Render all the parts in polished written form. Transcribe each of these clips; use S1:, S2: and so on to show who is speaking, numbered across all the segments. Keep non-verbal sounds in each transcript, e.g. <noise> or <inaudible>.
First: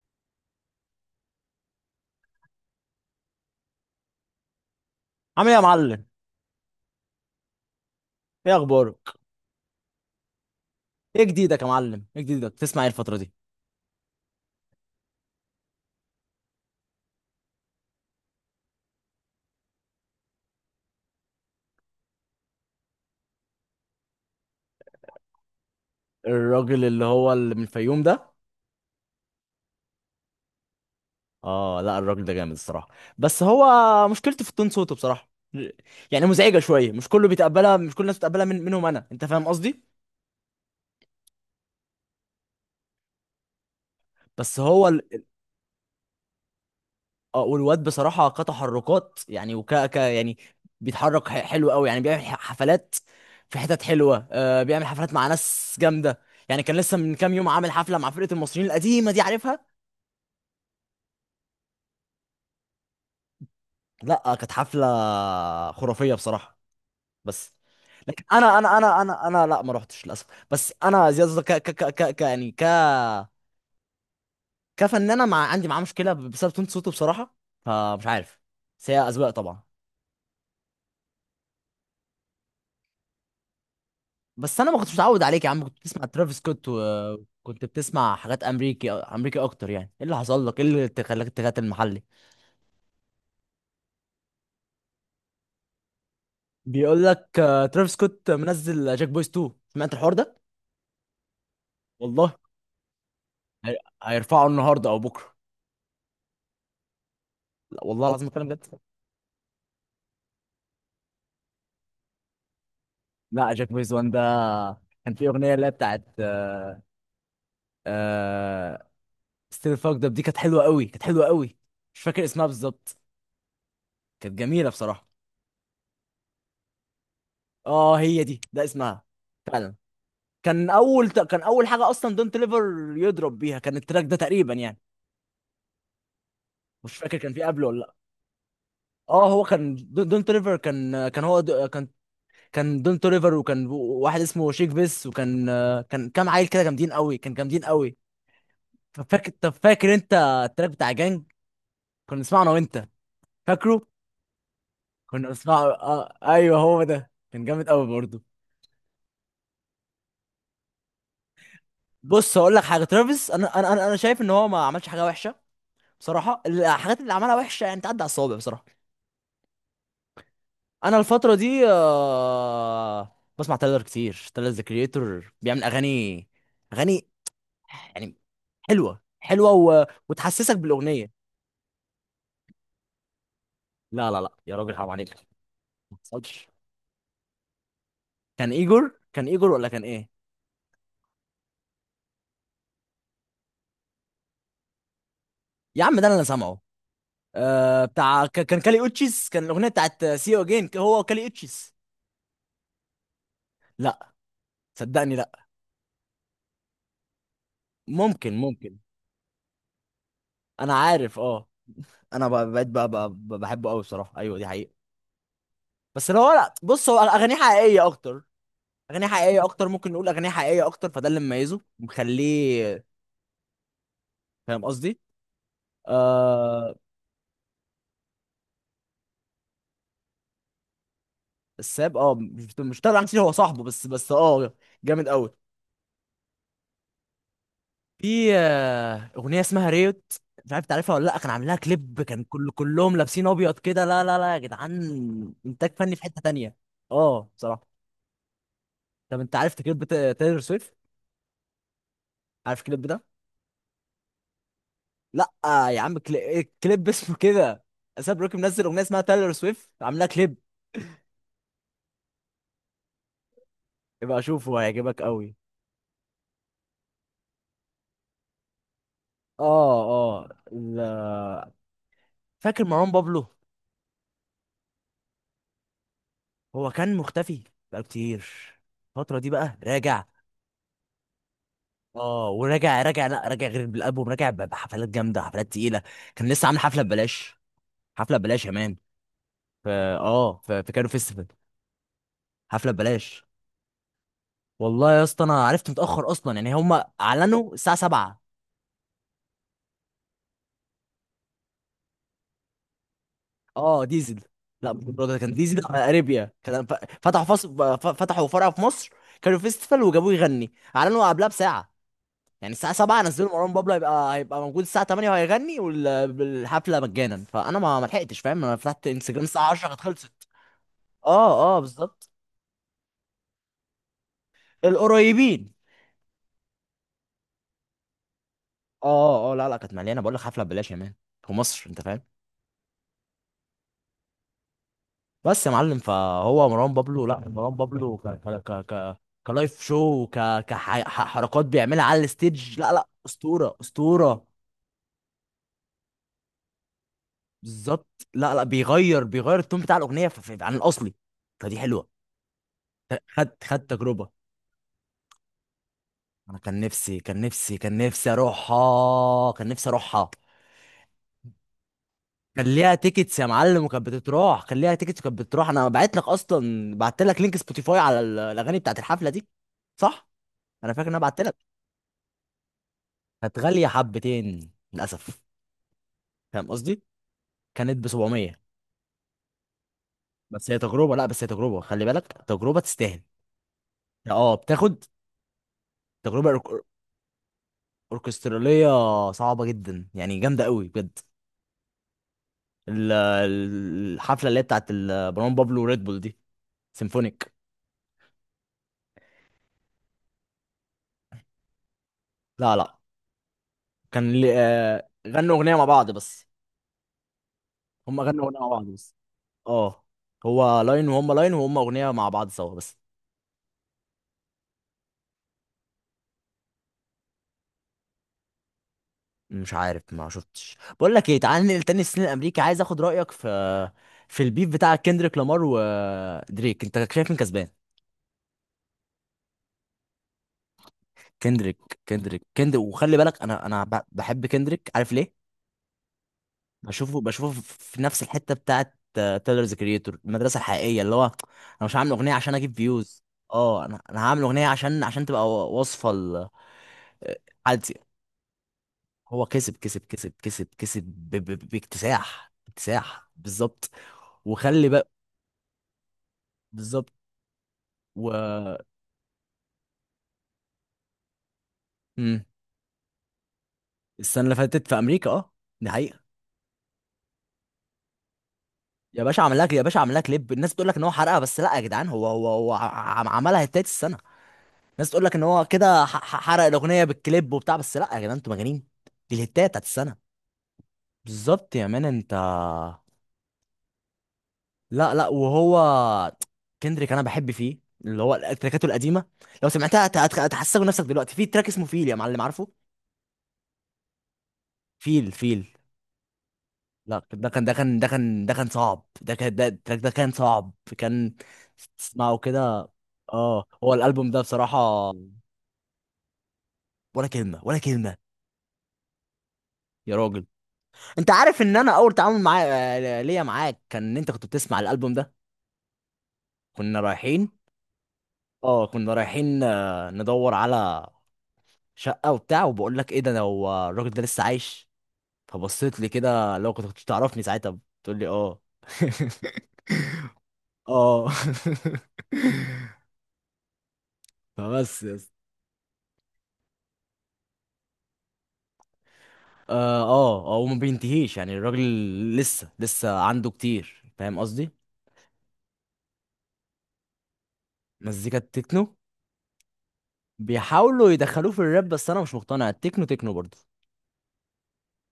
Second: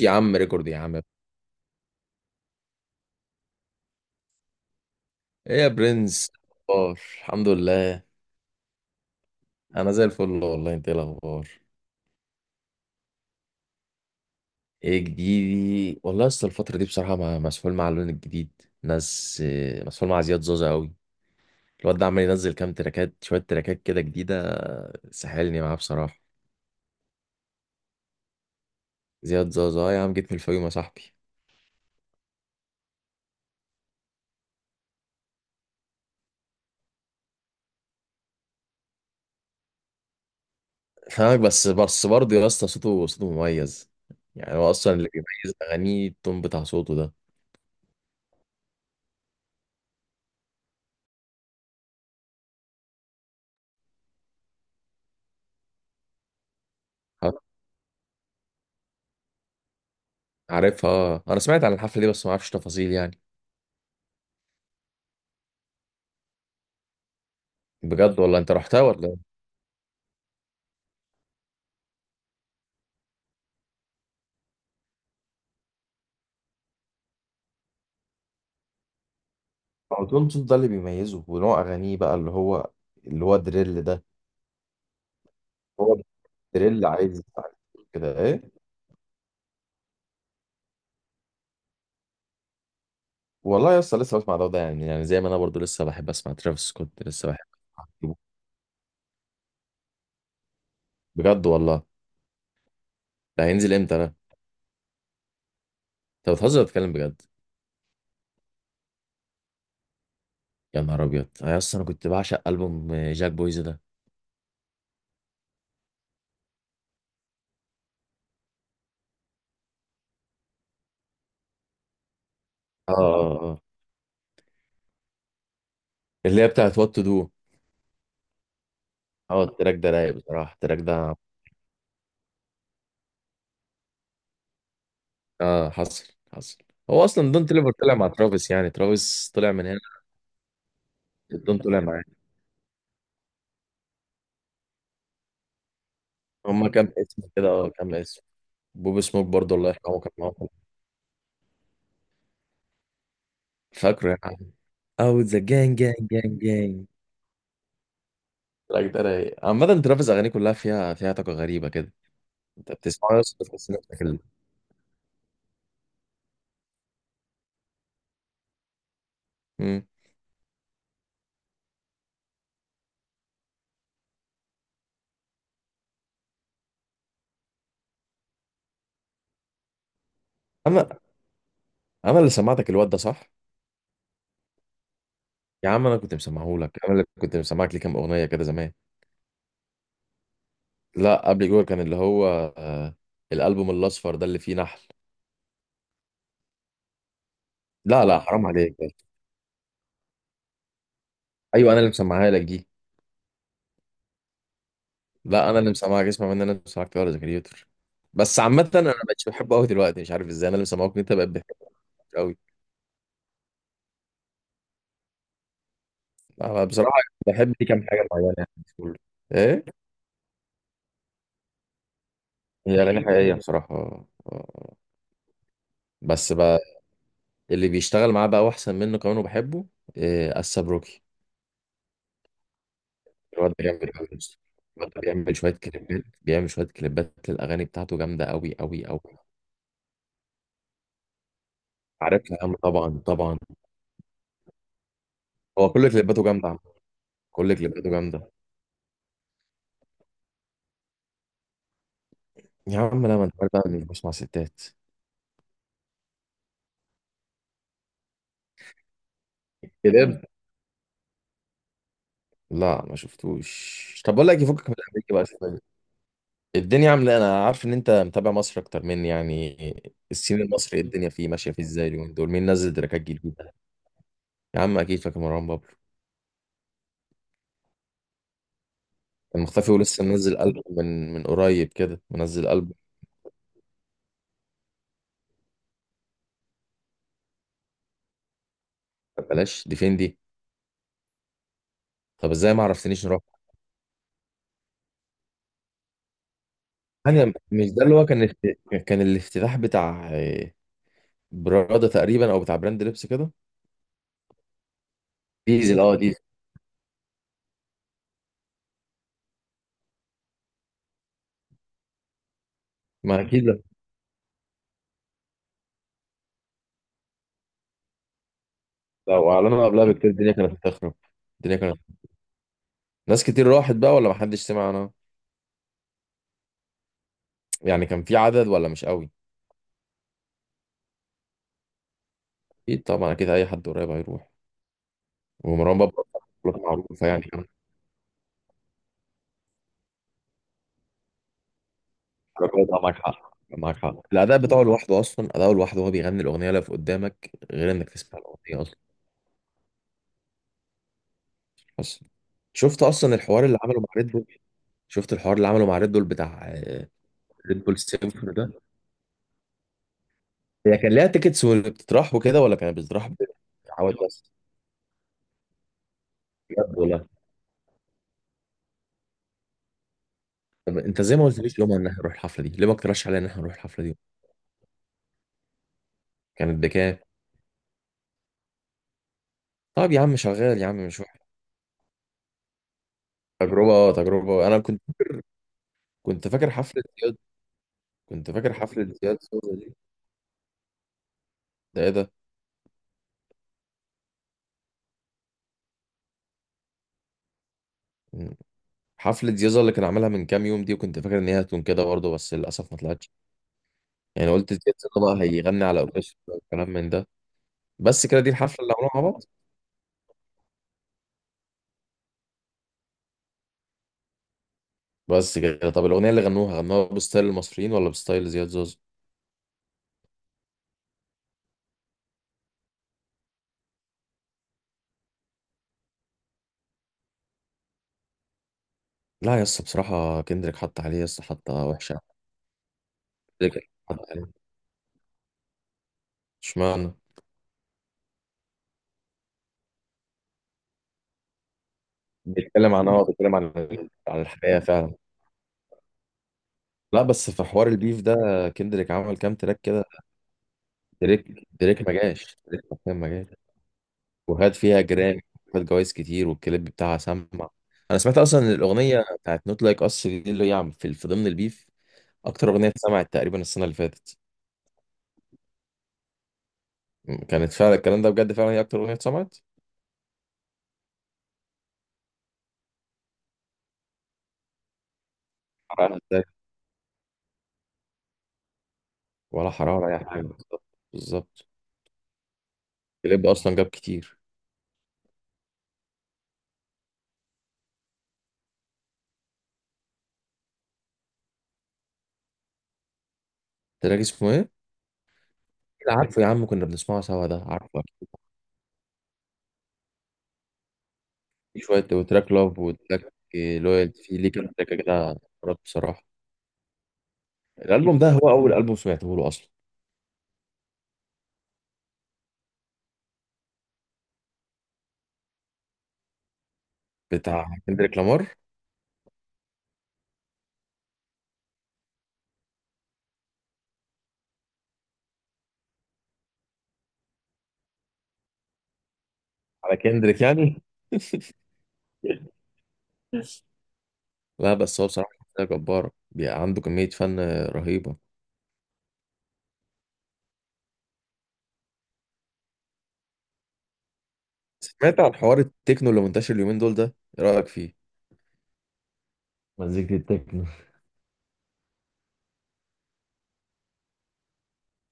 S1: يا عم ريكورد يا عم.
S2: عامل ايه
S1: ايه
S2: يا
S1: يا
S2: معلم؟
S1: برنس؟ اخبار؟ الحمد لله.
S2: ايه اخبارك؟
S1: انا زي الفل والله. انت ايه
S2: ايه
S1: الاخبار؟
S2: جديدك يا معلم، ايه جديدك؟ تسمع ايه الفتره دي؟
S1: ايه جديدي؟ والله اصل الفتره دي بصراحه مسحول مع اللون الجديد. ناس، مسحول مع زياد زوزة قوي. الواد ده عمال ينزل كام تراكات، شويه تراكات كده جديده، سحلني معاه بصراحه.
S2: الراجل اللي من الفيوم ده؟
S1: زياد زوزة، آه يا عم، جيت من الفيوم يا صاحبي.
S2: اه لا، الراجل ده جامد الصراحه. بس هو، مشكلته في التون صوته بصراحه، يعني مزعجه شويه. مش كله بيتقبلها، مش كل الناس بتقبلها، من منهم انا. انت فاهم قصدي؟
S1: فاهمك. بس برضه يا اسطى، صوته مميز. يعني
S2: بس
S1: هو
S2: هو
S1: اصلا
S2: ال...
S1: اللي بيميز اغانيه التون بتاع صوته ده.
S2: والواد بصراحه كتحركات يعني وك ك يعني بيتحرك حلو قوي، يعني بيعمل حفلات في حتت حلوه. بيعمل حفلات مع ناس جامده. يعني كان لسه من كام يوم عامل حفله مع فرقه المصريين القديمه دي، عارفها؟
S1: عارفها. آه. انا سمعت عن الحفله دي بس ما اعرفش تفاصيل يعني.
S2: لا، كانت حفله خرافيه بصراحه بس.
S1: بجد
S2: لكن
S1: والله؟ انت
S2: انا
S1: رحتها ولا ايه؟
S2: لا ما رحتش للاسف. بس انا زياد ك ك ك ك ك- يعني ك كفنانه، مع عندي معاه مشكله بسبب تون صوته بصراحه، فمش عارف. بس هي اذواق طبعا.
S1: هو دول صوت ده اللي بيميزه ونوع اغانيه بقى اللي هو دريل ده.
S2: بس انا ما كنتش متعود عليك يا عم، كنت
S1: هو
S2: بتسمع ترافيس سكوت،
S1: دريل عايز يسمع
S2: وكنت بتسمع
S1: كده ايه.
S2: حاجات امريكي امريكي اكتر. يعني ايه اللي حصل لك؟ ايه اللي خلاك تغات المحلي؟
S1: والله يا اسطى لسه بسمع ده وده، يعني زي ما انا برضو لسه بحب اسمع ترافيس سكوت
S2: بيقول
S1: لسه
S2: لك
S1: بحب.
S2: ترافيس
S1: أسمع؟
S2: سكوت منزل جاك بويز 2، سمعت الحوار ده؟
S1: بجد والله.
S2: والله.
S1: ده هينزل
S2: هي-
S1: امتى ده؟
S2: هيرفعه النهارده او بكره.
S1: انت بتهزر ولا بتتكلم بجد؟
S2: لا والله العظيم الكلام ده.
S1: يا نهار ابيض! انا اصلا، انا كنت بعشق البوم جاك
S2: لا،
S1: بويز
S2: جاك
S1: ده.
S2: بيز وان ده كان في اغنيه اللي هي بتاعت آه ستيل فاكد اب، دي كانت حلوه قوي، كانت حلوه قوي. مش فاكر اسمها
S1: اه
S2: بالظبط.
S1: اه اه.
S2: كانت جميله بصراحه.
S1: اللي هي بتاعت وات تو دو.
S2: اه، هي دي، ده اسمها.
S1: اه، التراك
S2: فعلا.
S1: ده رايق بصراحه
S2: كان
S1: التراك
S2: اول
S1: ده.
S2: كان اول حاجه اصلا، دونت ليفر يضرب بيها كان التراك ده تقريبا يعني.
S1: اه، حصل حصل.
S2: مش
S1: هو
S2: فاكر
S1: اصلا
S2: كان في
S1: دون
S2: قبله
S1: تليفر
S2: ولا
S1: طلع
S2: لا.
S1: مع ترافيس، يعني
S2: اه،
S1: ترافيس
S2: هو
S1: طلع من
S2: كان
S1: هنا.
S2: دونت ليفر، كان كان هو
S1: دون
S2: د-
S1: طلع
S2: كان
S1: معاه.
S2: كان دونت ليفر، وكان واحد اسمه شيك بيس، وكان كان كام عيل كده
S1: هما
S2: جامدين
S1: كام
S2: قوي،
S1: اسم
S2: كان
S1: كده،
S2: جامدين
S1: كام
S2: قوي.
S1: اسم. بوب
S2: طب
S1: سموك
S2: فاكر طب
S1: برضه الله
S2: فاكر
S1: يرحمه كان
S2: انت
S1: معاهم.
S2: التراك بتاع جانج؟ كنا نسمعه انا وانت، فاكره؟
S1: فاكره يا عم. او
S2: كنا
S1: ذا
S2: بنسمعه.
S1: جانج جانج
S2: اه
S1: جانج
S2: ايوه هو
S1: جانج.
S2: ده، كان جامد قوي برضه.
S1: لا ده رايق. عامة ترافيس أغانيه كلها فيها طاقة غريبة كده.
S2: بص هقول لك
S1: أنت
S2: حاجه،
S1: بتسمعه
S2: ترافيس
S1: بس
S2: انا
S1: بتحس نفسك
S2: شايف ان هو ما عملش حاجه وحشه بصراحه. الحاجات اللي عملها وحشه يعني تعدي على الصوابع بصراحه.
S1: مم.
S2: انا الفتره دي بسمع تايلر كتير، تايلر ذا كريتور بيعمل اغاني، اغاني يعني حلوه حلوه و... وتحسسك
S1: أنا
S2: بالاغنيه.
S1: أنا اللي سمعتك الواد ده صح؟
S2: لا لا لا يا راجل، حرام عليك.
S1: يا عم
S2: ما
S1: أنا كنت
S2: حصلش.
S1: مسمعه لك، أنا اللي كنت مسمعك ليه كام أغنية كده
S2: كان
S1: زمان.
S2: ايجور، كان ايجور، ولا كان ايه؟
S1: لا قبل جوه كان اللي هو، آه، الألبوم الأصفر ده اللي فيه نحل.
S2: يا عم ده انا اللي سامعه.
S1: لا لا،
S2: بتاع
S1: حرام
S2: كان
S1: عليك.
S2: كالي اوتشيس، كان الاغنيه بتاعت سي يو اجين، هو وكالي
S1: أيوه،
S2: اوتشيس.
S1: أنا اللي مسمعها لك دي.
S2: لا صدقني، لا.
S1: لا، انا اللي مسامعك. اسمع مني. انا اللي مسامعك ولا كريتور.
S2: ممكن،
S1: بس عامة
S2: ممكن.
S1: انا ما بقتش بحبه قوي دلوقتي، مش عارف ازاي انا اللي
S2: انا
S1: مسامعك انت
S2: عارف،
S1: بقيت
S2: اه
S1: بحبه
S2: انا
S1: قوي.
S2: بقيت بقى بحبه قوي بصراحه. ايوه دي حقيقه. بس لو هو، لا
S1: انا
S2: بص، هو
S1: بصراحة
S2: اغانيه
S1: بحب دي كام
S2: حقيقيه
S1: حاجة
S2: اكتر،
S1: معينة يعني في كله.
S2: اغانيه حقيقيه
S1: ايه،
S2: اكتر، ممكن نقول اغانيه حقيقيه اكتر، فده اللي مميزه
S1: هي
S2: مخليه.
S1: اغاني حقيقية بصراحة،
S2: فاهم
S1: آه.
S2: قصدي؟
S1: بس بقى.
S2: آه
S1: اللي بيشتغل معاه بقى، واحسن منه كمان وبحبه. إيه السبروكي؟
S2: الساب، مش تابع كتير، هو
S1: الواد
S2: صاحبه
S1: ده
S2: بس.
S1: جامد قوي
S2: بس
S1: يا اسطى. الواد ده
S2: جامد قوي.
S1: بيعمل شوية كليبات، بيعمل شوية كليبات للاغاني بتاعته جامدة
S2: في
S1: قوي قوي قوي.
S2: اغنيه اسمها ريوت، مش عارف تعرفها ولا لا، كان عامل لها كليب، كان
S1: عارفها يا
S2: كل
S1: عم،
S2: كلهم
S1: طبعا
S2: لابسين
S1: طبعا.
S2: ابيض كده. لا لا لا يا جدعان،
S1: هو
S2: انتاج
S1: كل
S2: فني في حته
S1: كليباته جامدة
S2: تانية.
S1: عم.
S2: اه
S1: كل
S2: بصراحه.
S1: كليباته جامدة.
S2: طب انت عارف كليب تايلور سويفت؟ عارف
S1: يا
S2: الكليب ده؟
S1: عم لا، ما انت عارف بقى اني مش بسمع ستات.
S2: لا يا عم، كليب <laughs> اسمه كده، اساب روكي منزل اغنيه اسمها تايلور سويفت، عاملها
S1: بجد؟
S2: كليب.
S1: لا ما شفتوش. طب
S2: يبقى
S1: بقول لك
S2: شوفه
S1: يفكك من
S2: هيعجبك
S1: الامريكي بقى
S2: قوي.
S1: شويه. الدنيا عامله إيه؟ انا عارف ان انت متابع مصر اكتر مني
S2: اه
S1: يعني.
S2: اه
S1: السين المصري إيه؟ الدنيا فيه ماشيه فيه ازاي اليومين دول؟ مين
S2: فاكر
S1: نزل
S2: مروان
S1: تراكات
S2: بابلو؟
S1: جديده؟ يا عم اكيد فاكر مروان بابلو.
S2: هو كان مختفي بقى كتير الفتره دي،
S1: كان
S2: بقى
S1: مختفي، ولسه
S2: راجع.
S1: منزل ألبوم من قريب كده،
S2: اه،
S1: منزل ألبوم.
S2: وراجع راجع، لا راجع غير بالالبوم، راجع بحفلات جامده، حفلات تقيله. كان لسه عامل حفله ببلاش. حفله ببلاش يا مان.
S1: بلاش دي فين دي؟
S2: في كانو فيستيفال.
S1: طب ازاي ما
S2: حفله
S1: عرفتنيش نروح؟
S2: ببلاش. والله يا اسطى، انا عرفت متاخر اصلا، يعني هم
S1: انا،
S2: اعلنوا
S1: مش
S2: الساعه
S1: ده اللي هو
S2: 7.
S1: كان كان الافتتاح بتاع، براده تقريبا او بتاع براند لبس كده؟
S2: اه ديزل. لا ده كان ديزل
S1: ديزل،
S2: على
S1: اه ديزل.
S2: اريبيا. كان فتحوا فرع في مصر. كانوا فيستيفال وجابوه يغني، اعلنوا قبلها بساعه. يعني الساعه 7
S1: ما
S2: نزلوا مروان
S1: اكيد،
S2: بابلو هيبقى موجود الساعه 8 وهيغني، والحفله مجانا. فانا ما لحقتش فاهم. انا فتحت انستجرام
S1: لو
S2: الساعه
S1: اعلنوا
S2: 10 كانت
S1: قبلها بكتير
S2: خلصت.
S1: الدنيا كانت هتخرب.
S2: اه
S1: الدنيا
S2: اه
S1: كانت،
S2: بالظبط.
S1: ناس كتير راحت بقى ولا محدش سمع عنها؟
S2: القريبين.
S1: يعني كان في عدد ولا مش قوي؟
S2: اه اه، لا لا، كانت مليانه، بقول لك حفله ببلاش يا مان في مصر، انت فاهم.
S1: اكيد طبعا، اكيد اي حد قريب هيروح.
S2: بس يا معلم،
S1: ومروان بابا
S2: فهو
S1: بطولات
S2: مروان بابلو،
S1: معروفه
S2: لا
S1: يعني <laughs>
S2: مروان بابلو ك ك ك ك كلايف شو، كحركات بيعملها على الستيج. لا
S1: طبعاً
S2: لا
S1: معاك حق
S2: اسطوره،
S1: معاك حق.
S2: اسطوره.
S1: الاداء بتاعه لوحده، اصلا اداؤه لوحده وهو بيغني الاغنيه اللي في قدامك غير انك
S2: بالظبط.
S1: تسمع
S2: لا لا،
S1: الاغنيه اصلا.
S2: بيغير التون بتاع الاغنيه عن الاصلي، فدي حلوه.
S1: اصلا، شفت اصلا
S2: خد
S1: الحوار اللي
S2: خد
S1: عمله مع
S2: تجربه.
S1: ريد بول؟ شفت الحوار اللي عمله مع ريد بول
S2: انا
S1: بتاع.
S2: كان نفسي،
S1: ريد بول سيمفون ده.
S2: اروحها، كان نفسي اروحها.
S1: هي كان ليها تيكتس واللي بتطرح وكده
S2: كان
S1: ولا
S2: ليها
S1: كانت بتطرح؟
S2: تيكتس يا معلم، وكانت
S1: بعواد <laughs> بس.
S2: بتتراح، كان ليها تيكتس وكانت بتتراح. انا بعت لك
S1: بجد
S2: اصلا، بعت
S1: والله.
S2: لك لينك سبوتيفاي على الاغاني بتاعت الحفله دي. صح، انا
S1: طب
S2: فاكر ان انا
S1: انت زي
S2: بعت
S1: ما
S2: لك.
S1: قلتليش يوم ان احنا نروح الحفله دي، ليه ما اقترحش عليا ان
S2: كانت
S1: احنا نروح
S2: غاليه
S1: الحفله دي؟
S2: حبتين للاسف، فاهم
S1: كانت
S2: قصدي؟
S1: بكام؟
S2: كانت ب 700.
S1: طب يا عم
S2: بس
S1: شغال
S2: هي
S1: يا عم،
S2: تجربه،
S1: مش
S2: لا
S1: وحش.
S2: بس هي تجربه، خلي بالك تجربه تستاهل.
S1: تجربه،
S2: اه
S1: تجربه. انا كنت.
S2: بتاخد
S1: كنت
S2: تجربه
S1: فاكر حفله زياد. كنت فاكر
S2: اوركستراليه،
S1: حفله زياد
S2: صعبه
S1: زوزة دي.
S2: جدا يعني، جامده قوي بجد.
S1: ده ايه ده؟
S2: الحفله اللي هي بتاعت مروان بابلو وريد بول دي، سيمفونيك.
S1: م. حفله زياد زوزة اللي كان عملها من كام يوم دي، وكنت فاكر ان هي هتكون كده برضه بس
S2: لا
S1: للاسف
S2: لا،
S1: ما طلعتش.
S2: كان
S1: يعني قلت زياد زوزة بقى
S2: غنوا اغنيه
S1: هيغني
S2: مع
S1: على
S2: بعض
S1: اوركسترا
S2: بس.
S1: والكلام من ده.
S2: هم
S1: بس كده
S2: غنوا
S1: دي
S2: اغنيه مع
S1: الحفله
S2: بعض
S1: اللي عملوها
S2: بس.
S1: مع بعض.
S2: اه، هو لاين وهم لاين، وهم اغنيه مع بعض سوا بس.
S1: بس كده. طب الاغنيه اللي غنوها، غنوها بستايل المصريين ولا بستايل زياد زوزة؟
S2: مش عارف، ما شفتش. بقول لك ايه، تعال ننقل تاني السن الامريكي، عايز اخد رايك في، في البيف بتاع كندريك لامار ودريك، انت شايف مين كسبان؟
S1: لا يا اسطى بصراحه كندريك حط عليه يا اسطى، حطه
S2: كندريك،
S1: وحشه.
S2: وخلي بالك انا
S1: كندريك حط
S2: بحب
S1: عليه.
S2: كندريك، عارف ليه؟
S1: اشمعنى؟
S2: بشوفه، في نفس الحته بتاعه تايلرز كريتور، المدرسه الحقيقيه، اللي هو: انا مش هعمل اغنيه عشان اجيب
S1: بيتكلم عن،
S2: فيوز.
S1: بيتكلم عن
S2: اه، انا
S1: عن
S2: هعمل اغنيه
S1: الحياة
S2: عشان
S1: فعلا.
S2: تبقى وصفه
S1: لا بس في حوار
S2: حالتي.
S1: البيف ده، كندريك عمل
S2: هو
S1: كام
S2: كسب،
S1: تراك كده. دريك دريك ما
S2: باكتساح،
S1: جاش. دريك حرفيا ما
S2: اكتساح،
S1: جاش.
S2: بالظبط.
S1: وخد
S2: وخلي
S1: فيها
S2: بقى.
S1: جرامي. خد جوايز كتير والكليب
S2: بالظبط.
S1: بتاعها سمع. انا
S2: و
S1: سمعت اصلا إن الاغنيه بتاعت نوت لايك اس دي اللي هي في ضمن البيف.
S2: مم.
S1: اكتر اغنيه اتسمعت تقريبا السنه اللي فاتت.
S2: السنه اللي فاتت في امريكا، اه، دي حقيقه.
S1: كانت فعلا الكلام ده بجد، فعلا هي اكتر اغنيه
S2: يا باشا
S1: اتسمعت.
S2: عمل لك، كليب. الناس بتقول لك ان هو حرقها، بس لا يا جدعان، هو عملها التالت السنه. الناس تقول لك ان هو كده
S1: حرارة ده.
S2: حرق الاغنيه بالكليب وبتاع، بس لا يا جدعان انتوا مجانين. دي الهتايه
S1: ولا
S2: بتاعت
S1: حراره
S2: السنه.
S1: ولا اي حاجه بالظبط. بالظبط.
S2: بالظبط يا مان، انت.
S1: الكليب اصلا جاب كتير.
S2: لا لا، وهو كندريك، انا بحب فيه اللي هو التراكاته القديمه. لو سمعتها هتحسسك نفسك دلوقتي. في تراك اسمه فيل يا معلم، عارفه؟
S1: تراك اسمه ايه؟
S2: فيل، فيل.
S1: لا، عارفه يا عم، كنا بنسمعه
S2: لا
S1: سوا
S2: ده
S1: ده
S2: كان،
S1: عارفه.
S2: صعب، ده كان ده التراك ده كان صعب، كان
S1: في شوية،
S2: تسمعه
S1: وتراك لاف
S2: كده.
S1: وتراك
S2: اه، هو
S1: لويال،
S2: الالبوم
S1: في
S2: ده
S1: ليه كام تراك
S2: بصراحه،
S1: كده. مرات بصراحة.
S2: ولا كلمه، ولا كلمه.
S1: الألبوم ده هو أول ألبوم سمعته له أصلا.
S2: يا راجل، انت عارف ان انا اول تعامل معايا، ليا معاك، كان ان انت كنت بتسمع الالبوم ده. كنا رايحين،
S1: بتاع كندريك لامار.
S2: اه كنا رايحين ندور على شقه وبتاع، وبقول لك ايه ده، انا هو الراجل ده لسه عايش؟ فبصيت لي كده. لو كنت تعرفني ساعتها، بتقول لي اه.
S1: على كندريك
S2: <laughs>
S1: يعني.
S2: اه. <laughs>
S1: <laughs> لا بس
S2: فبس
S1: هو
S2: يا
S1: بصراحة
S2: اسطى.
S1: شخصية جبارة، بيبقى عنده كمية فن رهيبة.
S2: اه اه وما بينتهيش يعني الراجل، لسه عنده كتير، فاهم قصدي؟
S1: سمعت عن حوار التكنو اللي منتشر اليومين دول ده؟ إيه رأيك فيه؟
S2: مزيكا التكنو
S1: مزيكة التكنو.
S2: بيحاولوا يدخلوه في الراب، بس انا مش مقتنع، التكنو تكنو برضه.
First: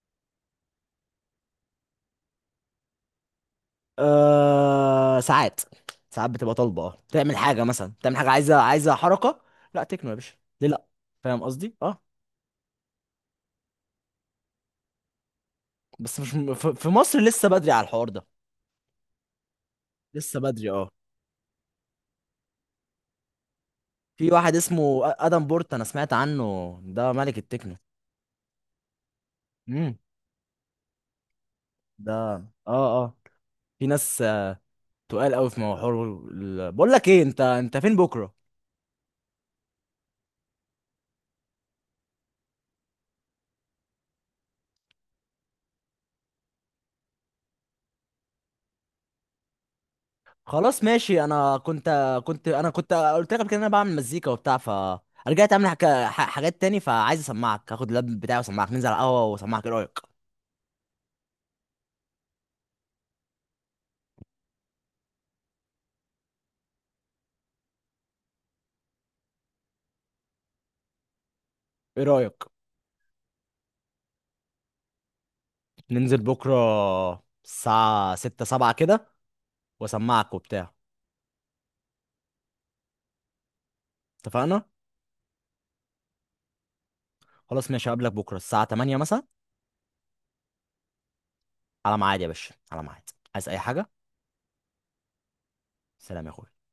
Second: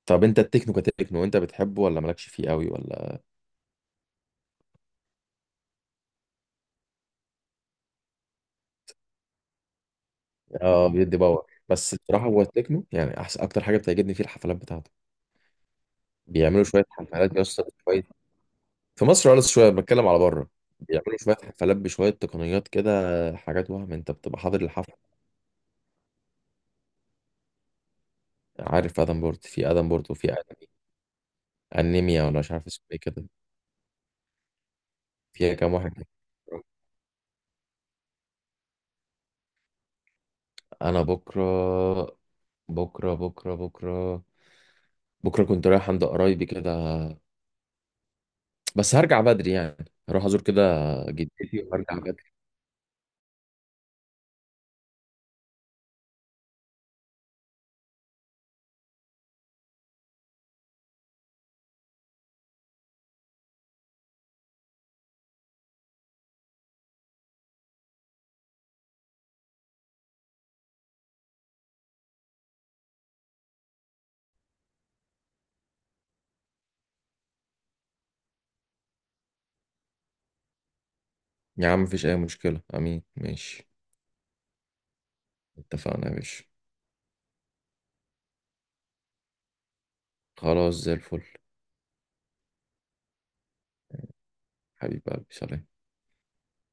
S1: طب أنت التكنو كتكنو أنت بتحبه ولا مالكش فيه قوي ولا؟
S2: آه ساعات، ساعات بتبقى طالبه، اه تعمل حاجه مثلا، تعمل حاجه عايزه، حركه. لا تكنو يا باشا، ليه لا؟
S1: آه بيدي
S2: فاهم
S1: باور.
S2: قصدي،
S1: بس
S2: اه.
S1: بصراحة هو التكنو، يعني أحسن أكتر حاجة بتعجبني فيه الحفلات بتاعته.
S2: بس مش
S1: بيعملوا شوية
S2: في مصر
S1: حفلات يا
S2: لسه
S1: اسطى.
S2: بدري على الحوار ده.
S1: في مصر قلص شويه، بتكلم على
S2: لسه
S1: بره.
S2: بدري، اه.
S1: بيعملوا شويه حفلات بشويه تقنيات كده. حاجات وهم انت
S2: في
S1: بتبقى
S2: واحد
S1: حاضر الحفله.
S2: اسمه ادم بورت، انا سمعت عنه ده ملك التكنو.
S1: عارف ادم بورت؟ في ادم
S2: امم.
S1: بورت وفي انمي.
S2: ده.
S1: انيميا ولا
S2: اه
S1: مش عارف اسمه ايه
S2: اه.
S1: كده.
S2: في ناس تقال قوي
S1: فيها
S2: في
S1: كام واحد
S2: موضوع
S1: كده.
S2: بقول لك ايه، انت فين بكره؟
S1: انا بكره. بكره بكره بكره. بكره كنت رايح عند قرايبي كده. بس هرجع بدري يعني. هروح ازور كده.
S2: خلاص ماشي. انا
S1: جدتي وارجع بدري.
S2: كنت قلت لك قبل كده إن انا بعمل مزيكا وبتاع، ف، رجعت اعمل حاجات تاني، فعايز اسمعك. هاخد اللاب بتاعي واسمعك، ننزل على القهوه واسمعك ايه رايك. ايه رايك ننزل بكره الساعه 6 7 كده، واسمعك وبتاع؟
S1: يا عم مفيش اي مشكله، امين ماشي.
S2: اتفقنا.
S1: اتفقنا يا باشا.
S2: خلاص ماشي، هقابلك بكره الساعه 8 مثلا.
S1: خلاص زي الفل.
S2: على ميعاد يا باشا، على ميعاد، عايز اي حاجه.
S1: حبيب قلبي، سلام.
S2: سلام يا اخويا.